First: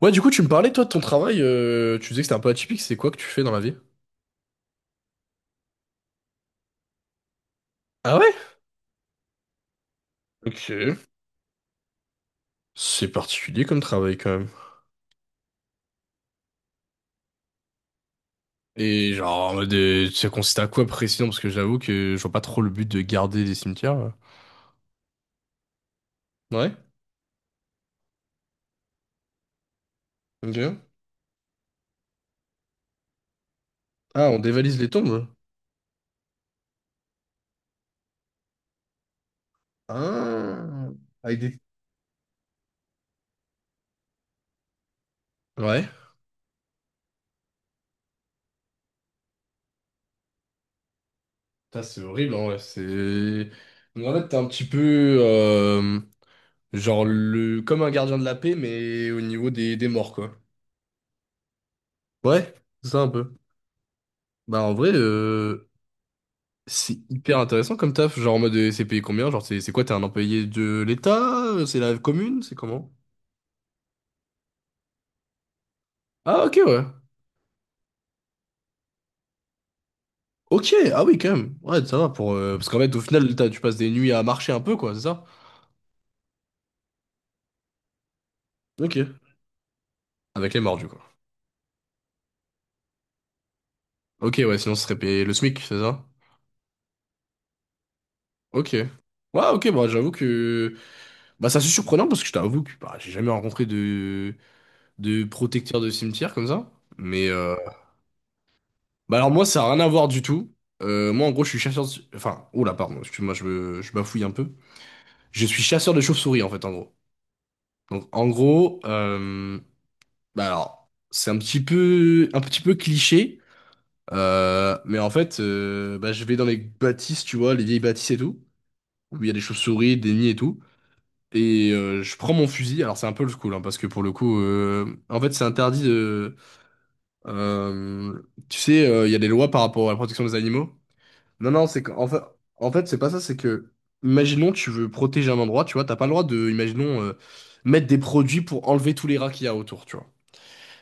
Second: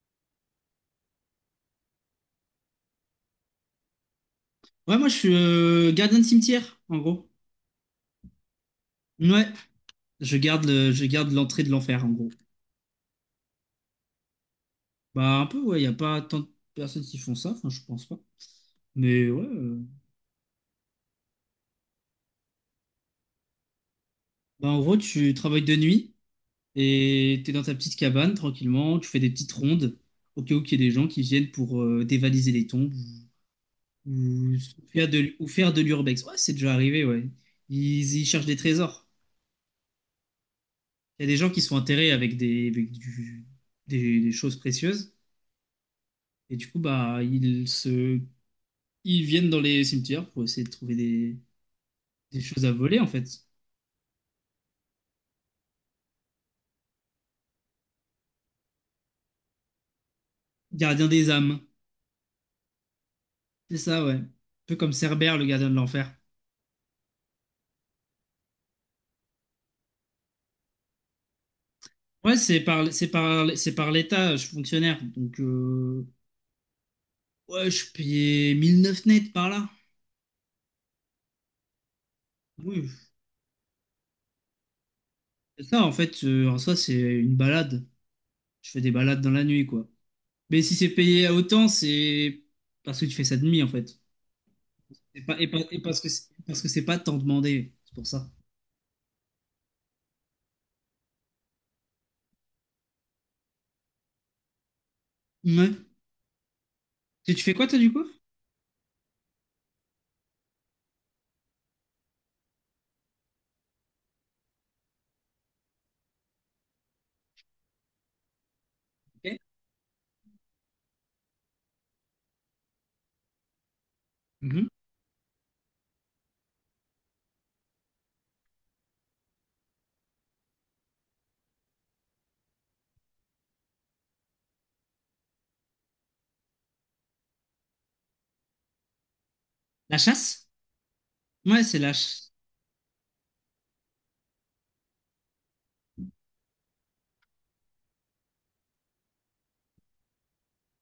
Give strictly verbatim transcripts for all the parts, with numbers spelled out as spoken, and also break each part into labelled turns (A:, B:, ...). A: Ouais, du coup, tu me parlais, toi, de ton travail. Euh, tu disais que c'était un peu atypique. C'est quoi que tu fais dans la vie?
B: Ouais, moi je suis euh, gardien de cimetière, en gros.
A: Ah ouais?
B: Ouais, je garde le,
A: Ok.
B: je garde l'entrée de l'enfer, en gros.
A: C'est particulier comme travail, quand même.
B: Bah un peu, ouais, il n'y a pas tant de personnes qui font ça, enfin je pense pas.
A: Et
B: Mais ouais,
A: genre, en mode,
B: euh,
A: euh, ça consiste à quoi précisément? Parce que j'avoue que je vois pas trop le but de garder des cimetières là.
B: bah en gros tu travailles de nuit
A: Ouais.
B: et t'es dans ta petite cabane tranquillement, tu fais des petites rondes au cas où il y ait
A: Ok.
B: des gens qui viennent pour euh, dévaliser les tombes
A: Ah, on
B: ou, ou
A: dévalise les
B: faire
A: tombes?
B: de, ou faire de l'urbex. Ouais, c'est déjà arrivé, ouais. Ils, ils cherchent des trésors.
A: Ah.
B: Il y a des
A: Avec
B: gens
A: des...
B: qui sont enterrés avec des, avec du- des des choses précieuses.
A: Ouais.
B: Et du coup, bah, ils se ils viennent dans les cimetières pour essayer de trouver des,
A: Putain, c'est horrible,
B: des
A: en vrai.
B: choses à voler, en fait.
A: C'est... Donc, en fait, t'es un petit peu... euh, genre, le... comme un gardien de la paix, mais au niveau des, des morts, quoi.
B: Gardien des âmes.
A: Ouais, c'est ça un peu.
B: C'est ça, ouais. Un
A: Bah, en
B: peu
A: vrai...
B: comme Cerbère, le
A: euh,
B: gardien de l'enfer.
A: C'est hyper intéressant comme taf, genre en mode euh, c'est payé combien? Genre c'est c'est quoi, t'es un employé de l'État? euh, C'est la
B: Ouais,
A: commune? C'est
B: c'est
A: comment?
B: par, c'est par, c'est par l'État, je suis fonctionnaire. Donc, euh,
A: Ah ok ouais.
B: ouais, je payais mille neuf net par là.
A: Ok, ah oui quand même. Ouais, ça va pour... euh, Parce qu'en
B: Oui,
A: fait au final t'as- tu passes des nuits à marcher un peu quoi, c'est ça?
B: c'est ça, en fait. Euh, en soi, c'est une balade. Je fais des
A: Ok.
B: balades dans la nuit, quoi.
A: Avec les
B: Mais si
A: mordus
B: c'est
A: quoi.
B: payé à autant, c'est parce que tu fais ça de nuit, en fait.
A: Ok ouais, sinon ce serait
B: Et,
A: payé le
B: pas, et, pas-
A: SMIC, c'est
B: et parce
A: ça?
B: que c'est, parce que c'est pas tant demandé. C'est pour ça.
A: Ok. Ouais ok, bah j'avoue que... Bah ça c'est surprenant parce que je t'avoue que bah, j'ai jamais rencontré de... de
B: Ouais.
A: protecteur de cimetière comme ça. Mais...
B: Tu, tu fais
A: euh,
B: quoi, toi, du coup?
A: Bah alors moi, ça n'a rien à voir du tout. Euh, moi, en gros, je suis chasseur de... Enfin, oula, pardon, excuse-moi, je, me- je bafouille un peu. Je suis chasseur de chauves-souris, en fait, en gros. Donc, en gros,
B: Ok.
A: euh, bah alors, c'est un petit peu, un petit peu cliché,
B: Mhm.
A: euh, mais en fait, euh, bah, je vais dans les bâtisses, tu vois, les vieilles bâtisses et tout, où il y a des chauves-souris, des nids et tout, et euh, je prends mon fusil. Alors, c'est un peu le cool, hein, parce que pour le coup, euh, en fait, c'est interdit de... euh, tu sais, euh, il y a des lois par rapport à la
B: La
A: protection des
B: chasse?
A: animaux. Non,
B: Ouais,
A: non,
B: c'est
A: c'est qu'en fait,
B: lâche.
A: en fait, c'est pas ça, c'est que, imaginons, tu veux protéger un endroit, tu vois, t'as pas le droit de, imaginons, euh, mettre des produits pour enlever tous les rats qu'il y a autour, tu vois.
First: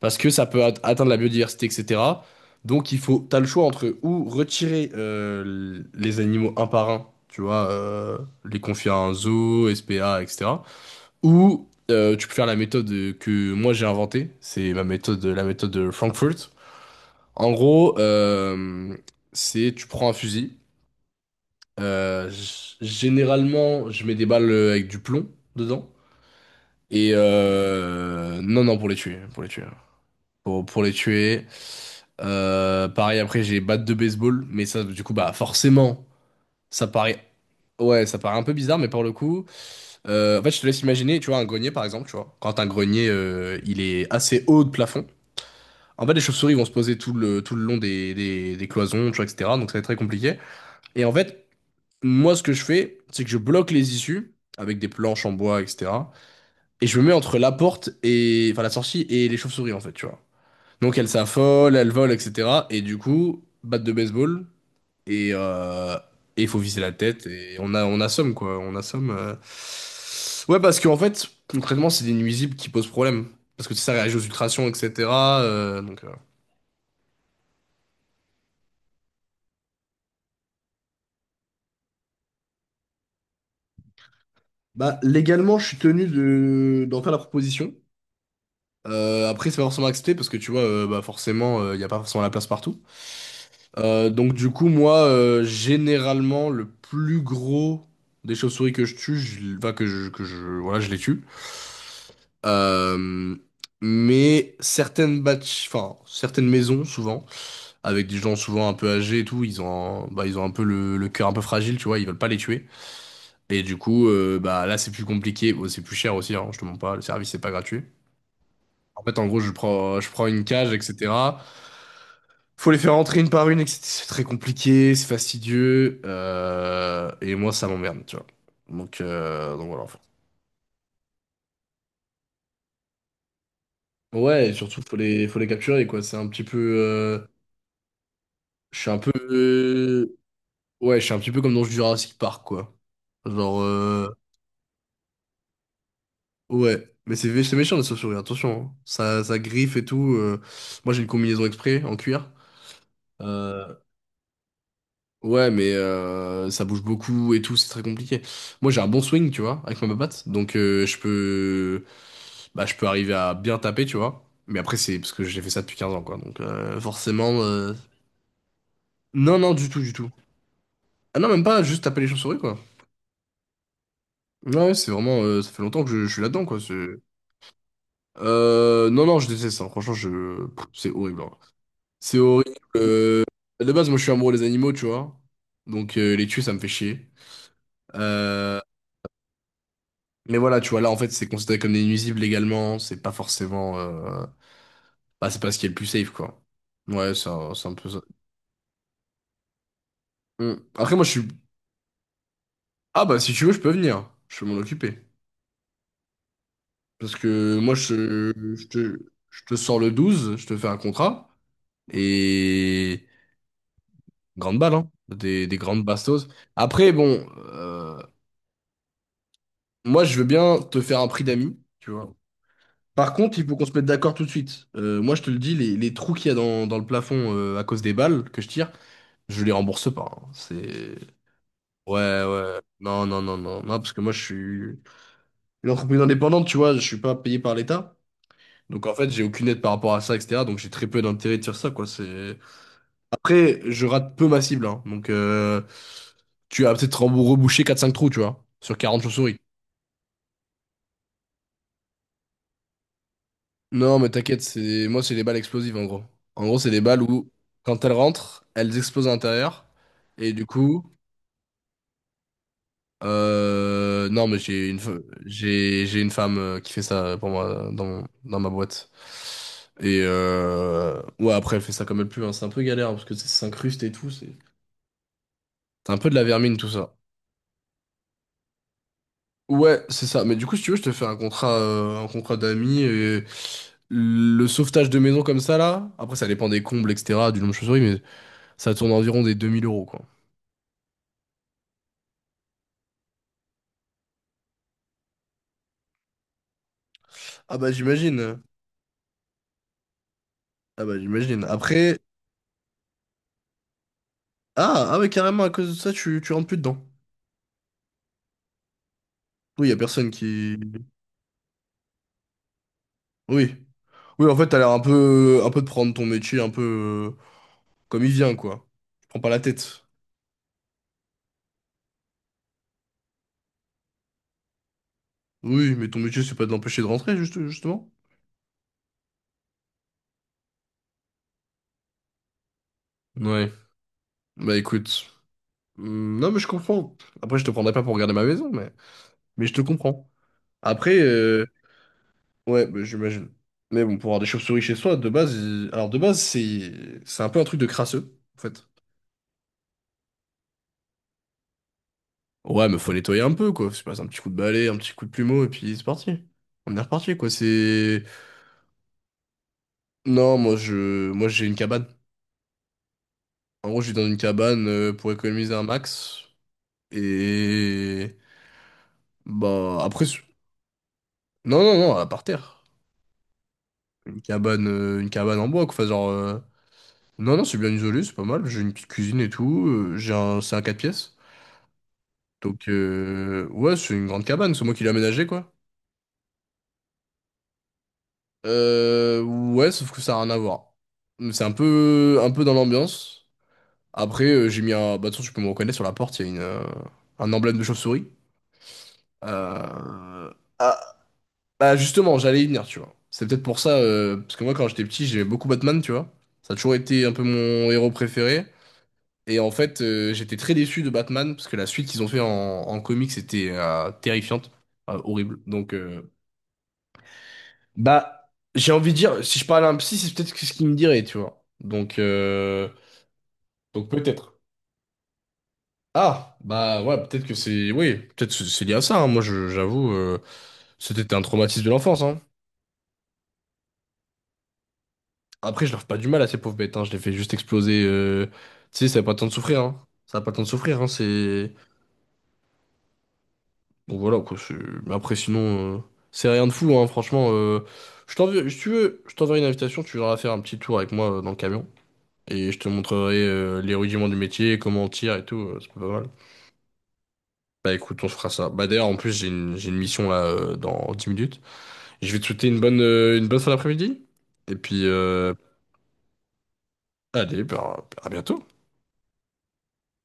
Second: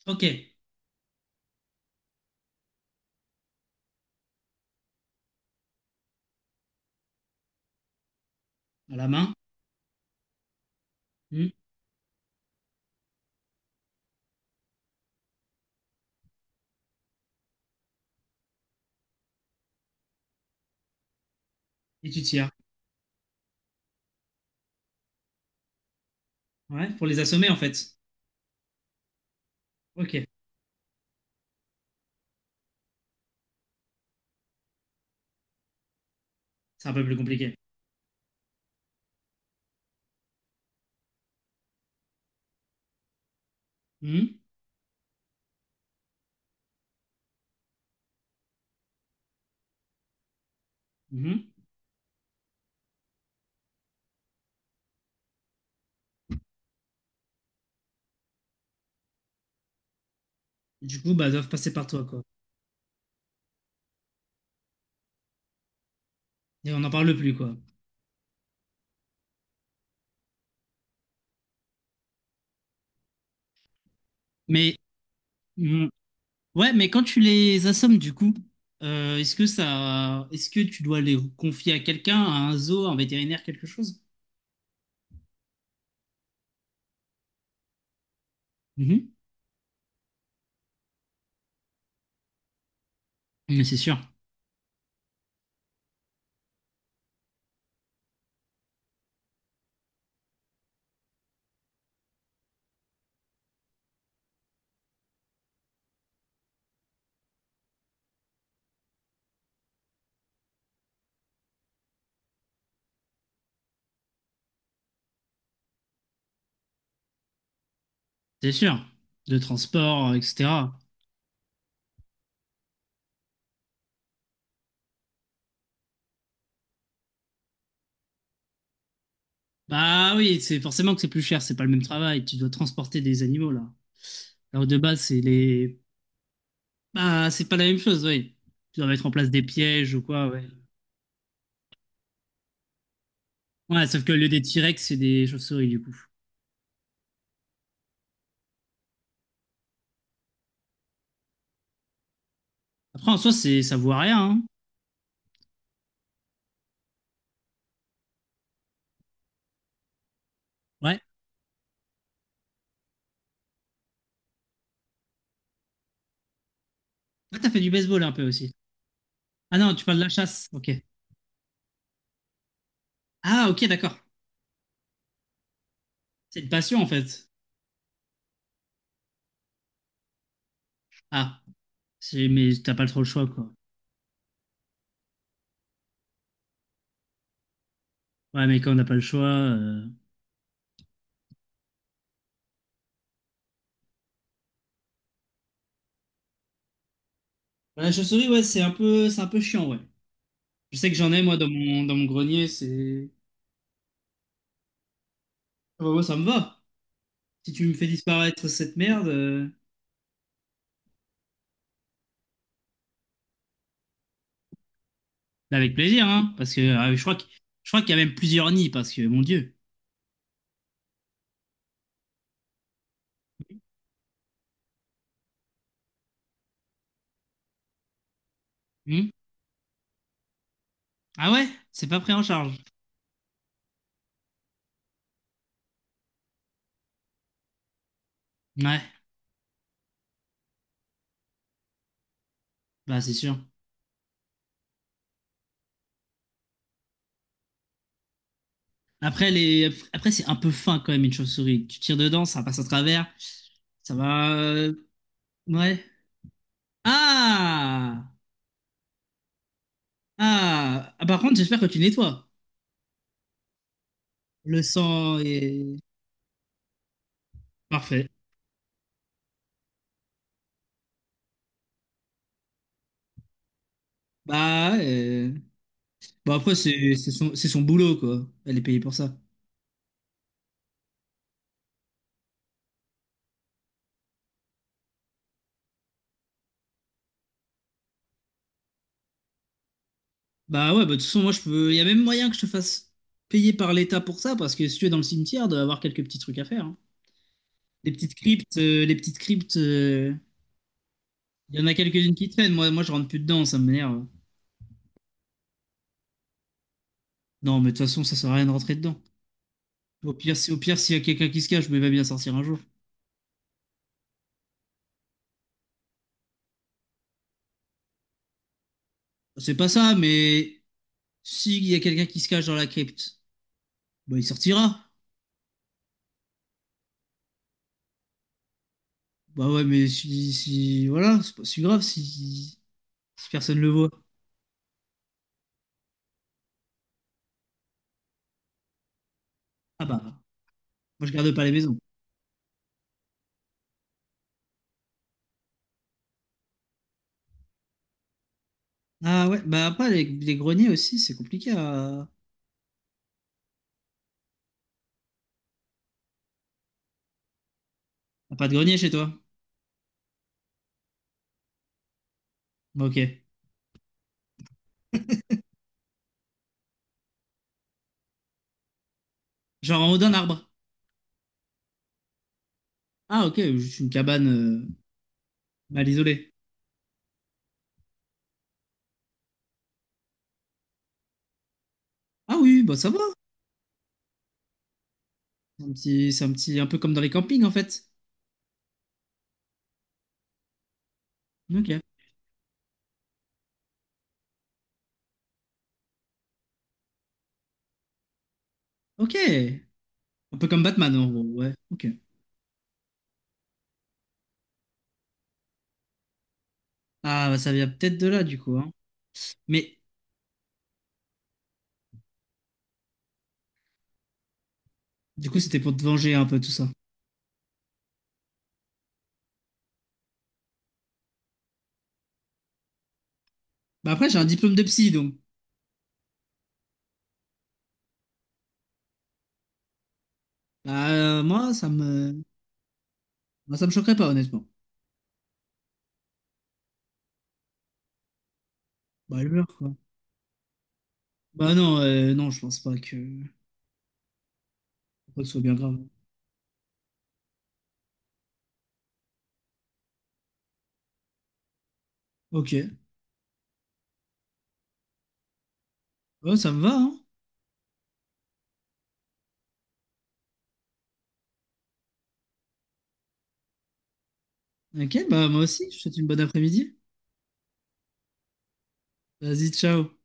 A: Parce
B: Ok.
A: que ça peut at- atteindre la biodiversité, et cetera. Donc, il faut, t'as le choix entre ou retirer euh, l- les animaux un par un, tu vois, euh, les confier
B: À
A: à
B: la
A: un
B: main.
A: zoo, S P A, et cetera.
B: Hmm.
A: Ou euh, tu peux faire la méthode que moi j'ai inventée, c'est ma méthode, la méthode de Frankfurt. En gros, euh, c'est tu prends un fusil.
B: Et tu
A: Euh,
B: tires.
A: g- généralement, je mets des balles euh, avec du plomb dedans.
B: Ouais, pour
A: Et
B: les assommer, en fait.
A: euh, non, non, pour les tuer, pour les tuer,
B: Ok.
A: pour, pour les tuer. Euh, pareil, après, j'ai batte de baseball, mais ça, du coup, bah, forcément, ça
B: C'est un peu plus
A: paraît,
B: compliqué.
A: ouais, ça paraît un peu bizarre, mais pour le coup, euh, en fait, je te laisse imaginer, tu vois, un grenier, par exemple, tu vois, quand un grenier, euh, il est
B: Hmm.
A: assez haut de plafond. En fait, les chauves-souris vont se poser tout le, tout le long des, des, des cloisons, tu vois, et cetera. Donc, ça va être très compliqué. Et en fait,
B: Mhm.
A: moi, ce que je fais, c'est que je bloque les issues avec des planches en bois, et cetera. Et je me mets entre la porte et, enfin, la sortie et les chauves-souris, en fait, tu vois. Donc,
B: Du
A: elles
B: coup, bah, elles doivent passer
A: s'affolent,
B: par
A: elles
B: toi,
A: volent,
B: quoi.
A: et cetera. Et du coup, batte de baseball et euh, et il faut
B: Et
A: viser
B: on n'en
A: la
B: parle
A: tête
B: plus, quoi.
A: et on a, on assomme, quoi. On assomme. euh. Ouais, parce qu'en fait, concrètement, c'est des nuisibles qui posent problème. Parce que tu sais, ça réagit aux ultrations,
B: Mais
A: et cetera euh,
B: hmm,
A: Donc, euh.
B: ouais, mais quand tu les assommes du coup, euh, est-ce que ça, est-ce que tu dois les confier à quelqu'un, à un zoo, à un vétérinaire, quelque chose?
A: Bah, légalement, je suis tenu de... d'en faire la proposition.
B: Mhm.
A: Euh, après, c'est pas forcément accepté parce que tu vois, euh, bah forcément, il n'y a pas forcément la place partout.
B: Mais c'est sûr,
A: Euh, donc, du coup, moi, euh, généralement, le plus gros des chauves-souris que je tue, je, enfin, que je, que je, voilà, je les tue. Euh, mais certaines batch, enfin, certaines maisons, souvent, avec des gens souvent un peu âgés et tout, ils ont, un- bah, ils ont un peu le, le cœur un peu fragile, tu vois, ils veulent pas les tuer. Et du coup, euh, bah là, c'est plus compliqué. Bon, c'est plus cher aussi, hein, je te mens pas, le service, c'est pas gratuit.
B: c'est sûr,
A: En fait, en
B: de
A: gros, je prends, je
B: transport,
A: prends une cage,
B: et cetera.
A: et cetera. Faut les faire entrer une par une, et cetera. C'est très compliqué, c'est fastidieux, euh, et moi ça m'emmerde, tu vois. Donc, euh, donc voilà. Enfin.
B: Bah oui, c'est forcément que c'est plus cher, c'est pas le même travail, tu dois transporter des animaux là.
A: Ouais, et
B: Alors de
A: surtout faut
B: base, c'est
A: les, faut les
B: les…
A: capturer, quoi. C'est un petit peu, euh,
B: Bah, c'est pas la même chose, oui.
A: je
B: Tu dois
A: suis un
B: mettre
A: peu,
B: en place des pièges ou
A: euh,
B: quoi, ouais.
A: ouais, je suis un petit peu comme dans Jurassic Park, quoi. Genre,
B: Ouais, sauf
A: euh,
B: que le lieu des T-Rex, c'est des chauves-souris du coup.
A: ouais, mais c'est c'est méchant les chauves-souris, attention, hein. Ça, ça griffe et tout. euh. Moi j'ai une combinaison exprès en cuir.
B: Après, en soi, c'est
A: euh,
B: ça voit rien, hein.
A: Ouais, mais euh, ça bouge beaucoup et tout, c'est très compliqué. Moi, j'ai un bon swing, tu vois, avec ma patte, donc euh, je
B: Ouais.
A: peux, bah, je peux arriver à bien taper, tu vois. Mais après, c'est parce que j'ai fait ça depuis quinze ans, quoi. Donc euh,
B: Ouais,
A: forcément,
B: t'as fait du
A: euh,
B: baseball un peu aussi.
A: non, non,
B: Ah
A: du
B: non,
A: tout,
B: tu
A: du
B: parles de la
A: tout.
B: chasse, ok.
A: Ah non, même pas, juste taper les chauves-souris, quoi.
B: Ah, ok, d'accord.
A: Ouais, ouais, c'est vraiment, euh, ça fait longtemps que je, je suis
B: C'est
A: là-dedans,
B: une
A: quoi.
B: passion en
A: c'est-
B: fait.
A: Euh, non, non, je déteste ça. Franchement, je, pff, c'est horrible, hein.
B: Ah,
A: C'est
B: c'est- mais
A: horrible.
B: t'as pas trop le
A: euh,
B: choix, quoi.
A: De base, moi, je suis amoureux des animaux, tu vois. Donc euh, les tuer, ça me fait chier.
B: Ouais,
A: Euh...
B: mais quand on n'a pas le choix… euh,
A: Mais voilà, tu vois, là, en fait, c'est considéré comme des nuisibles légalement, c'est pas forcément... euh, bah, c'est pas ce qui est le plus safe, quoi. Ouais, c'est un, c'est un
B: Bah,
A: peu
B: la
A: ça.
B: chauve-souris, ouais, c'est un peu, c'est un peu chiant, ouais.
A: Hmm.
B: Je sais
A: Après,
B: que
A: moi, je
B: j'en ai,
A: suis...
B: moi, dans mon, dans mon grenier,
A: Ah,
B: c'est…
A: bah, si tu veux, je peux venir. Je peux m'en occuper.
B: Ah bah, moi, ça me va.
A: Parce
B: Si
A: que
B: tu me
A: moi,
B: fais
A: je,
B: disparaître
A: je
B: cette
A: te...
B: merde,
A: je
B: euh,
A: te sors le douze, je te fais un contrat, et... Grande balle, hein. Des, des
B: avec
A: grandes
B: plaisir,
A: bastos.
B: hein, parce que
A: Après,
B: euh, je crois que
A: bon,
B: je crois qu'il y
A: euh,
B: a même plusieurs nids, parce que mon Dieu.
A: moi, je veux bien te faire un prix d'amis, tu vois. Par contre, il faut qu'on se mette d'accord tout de suite. Euh, moi, je te le dis, les, les trous qu'il y a dans, dans le plafond euh, à cause des balles que je tire,
B: Hmm.
A: je les rembourse pas, hein. C'est.
B: Ah ouais? C'est pas pris en
A: Ouais,
B: charge.
A: ouais. Non, non, non, non. Non, parce que moi, je suis une entreprise indépendante, tu vois, je suis pas payé par l'État.
B: Ouais,
A: Donc, en fait, j'ai aucune aide par rapport à ça, et cetera. Donc, j'ai très peu d'intérêt de faire ça, quoi. C'est...
B: bah c'est sûr.
A: Après, je rate peu ma cible, hein. Donc, euh, tu vas peut-être rembou- reboucher quatre cinq trous, tu vois, sur quarante
B: Après
A: chauves-souris.
B: les, après c'est un peu fin quand même une chauve-souris. Tu tires dedans, ça passe à travers, ça
A: Non, mais
B: va.
A: t'inquiète,
B: euh,
A: c'est... moi, c'est les balles explosives,
B: Ouais.
A: en gros. En gros, c'est des balles où, quand elles
B: Ah!
A: rentrent, elles explosent à l'intérieur. Et du coup.
B: Ah! Ah, par contre, j'espère que tu nettoies.
A: Euh, non, mais
B: Le
A: j'ai une, fe-
B: sang est
A: j'ai, j'ai une femme euh, qui fait ça pour moi dans, mon-
B: parfait.
A: dans ma boîte. Et euh, ouais, après, elle fait ça comme elle peut, hein. C'est un peu galère hein, parce que ça s'incruste et tout. C'est
B: Bah, ouais, euh,
A: c'est un peu de la
B: bon après
A: vermine, tout
B: c'est
A: ça.
B: c'est son c'est son boulot quoi. Elle est payée pour ça.
A: Ouais, c'est ça. Mais du coup, si tu veux, je te fais un contrat, euh, un contrat d'amis et le sauvetage de maison comme ça, là. Après, ça dépend des combles, et cetera, du nombre de chauves-souris, mais ça tourne environ des deux mille euros, quoi.
B: Bah ouais, bah, de toute façon, moi, je peux. Il y a même moyen que je te fasse payer par l'État pour ça, parce que si tu es dans le cimetière, il doit avoir quelques petits trucs à faire, hein.
A: Ah bah,
B: Des petites
A: j'imagine.
B: cryptes, euh, les petites cryptes, euh,
A: Ah bah, j'imagine.
B: il y en a
A: Après.
B: quelques-unes qui traînent. Moi, moi, je rentre plus dedans, ça m'énerve.
A: Ah, ah ouais, carrément, à cause de ça, tu, tu rentres plus dedans.
B: Non, mais de toute façon, ça sert à rien de rentrer dedans.
A: Oui, y a personne
B: Au pire, si,
A: qui.
B: au pire, s'il y a quelqu'un qui se cache, mais il va bien sortir un jour.
A: Oui. Oui, en fait, t'as l'air un peu, un peu de prendre ton métier un peu euh, comme il vient, quoi. Tu prends pas la
B: C'est pas
A: tête.
B: ça, mais s'il y a quelqu'un qui se cache dans la crypte, bah, il sortira.
A: Oui, mais ton métier, c'est pas de l'empêcher de rentrer, juste, justement.
B: Bah ouais, mais si, si, voilà, c'est pas si grave si, si
A: Ouais.
B: personne le voit.
A: Bah écoute. Hmm, non, mais je comprends. Après, je te prendrai pas pour regarder ma maison, mais, mais je te
B: Ah bah,
A: comprends. Après,
B: moi, je garde pas
A: euh,
B: les maisons.
A: ouais, bah, j'imagine. Mais bon, pour avoir des chauves-souris chez soi, de base, il- alors de base, c'est c'est un peu un truc de crasseux, en fait.
B: Ah ouais, bah après, les, les greniers aussi, c'est compliqué à…
A: Ouais, mais faut nettoyer un peu, quoi. C'est pas un petit coup de balai, un petit coup de plumeau, et puis c'est parti. On est reparti, quoi. C'est.
B: à pas de grenier chez toi.
A: Non, moi je moi j'ai une cabane.
B: Bah, ok.
A: En gros, je vis dans une cabane euh, pour économiser un max. Et bah
B: Genre en haut
A: après
B: d'un
A: c'est-
B: arbre.
A: non non non, à par terre.
B: Ah ok, juste une
A: Une
B: cabane
A: cabane
B: euh,
A: euh, une cabane en bois quoi. Enfin,
B: mal
A: genre
B: isolée.
A: euh, non non, c'est bien isolé, c'est pas mal. J'ai une petite cuisine et tout, euh, j'ai un c'est un quatre pièces.
B: Ah oui,
A: Donc
B: bah ça va.
A: euh, ouais, c'est une grande cabane, c'est moi qui l'ai aménagée quoi.
B: C'est un petit, c'est un petit, un peu comme dans les campings en fait.
A: Euh, ouais, sauf que ça a rien à voir. C'est un
B: Ok.
A: peu un peu dans l'ambiance. Après euh, j'ai mis un bah de toute façon, tu peux me reconnaître sur la porte, il y a une euh, un emblème de chauve-souris.
B: Ok.
A: Euh,
B: Un peu comme
A: Ah,
B: Batman en gros, ouais.
A: bah
B: Ok.
A: justement, j'allais y venir, tu vois. C'est peut-être pour ça, euh, parce que moi, quand j'étais petit, j'aimais beaucoup Batman, tu vois. Ça a toujours été un peu
B: Ah bah ça vient
A: mon héros
B: peut-être de là du
A: préféré.
B: coup, hein.
A: Et en
B: Mais
A: fait, euh, j'étais très déçu de Batman, parce que la suite qu'ils ont fait en, en comics était euh, terrifiante, euh,
B: du
A: horrible.
B: coup, c'était
A: Donc,
B: pour te
A: euh,
B: venger un peu tout ça.
A: bah, j'ai envie de dire, si je parlais à un psy, c'est peut-être ce qu'il me dirait, tu vois. Donc, euh, donc
B: Bah après, j'ai un
A: peut-être.
B: diplôme de psy, donc.
A: Ah, bah ouais, peut-être que c'est... Oui, peut-être que c'est lié à ça, hein. Moi, je- j'avoue, euh,
B: Bah
A: c'était un
B: euh, moi,
A: traumatisme
B: ça
A: de l'enfance, hein.
B: me. Moi, ça me choquerait pas, honnêtement.
A: Après, je leur fais pas du mal à ces pauvres bêtes, hein. Je les fais juste exploser. euh, Tu sais, ça n'a pas le
B: Bah
A: temps
B: elle
A: de
B: meurt,
A: souffrir,
B: quoi.
A: hein. Ça n'a pas le temps de souffrir, hein. C'est...
B: Bah non, euh, non, je pense pas que…
A: Bon, voilà, quoi. c'est- Mais après,
B: pas que ce soit bien
A: sinon, euh,
B: grave.
A: c'est rien de fou, hein. Franchement, euh, je t'enverrai, si tu veux, je t'enverrai une invitation. Tu viendras faire un petit tour avec moi euh, dans le camion. Et
B: Ok.
A: je te montrerai euh, les rudiments du métier, comment on tire et tout. euh, C'est pas mal.
B: Oh, ça me va, hein?
A: Bah écoute, on se fera ça. Bah d'ailleurs, en plus, j'ai une, j'ai une mission là euh, dans dix minutes. Je vais te souhaiter une bonne, euh, une bonne fin d'après-midi. Et puis,
B: Ok, bah
A: euh,
B: moi aussi, je te souhaite une bonne après-midi.
A: allez, bah, à bientôt.
B: Vas-y, ciao.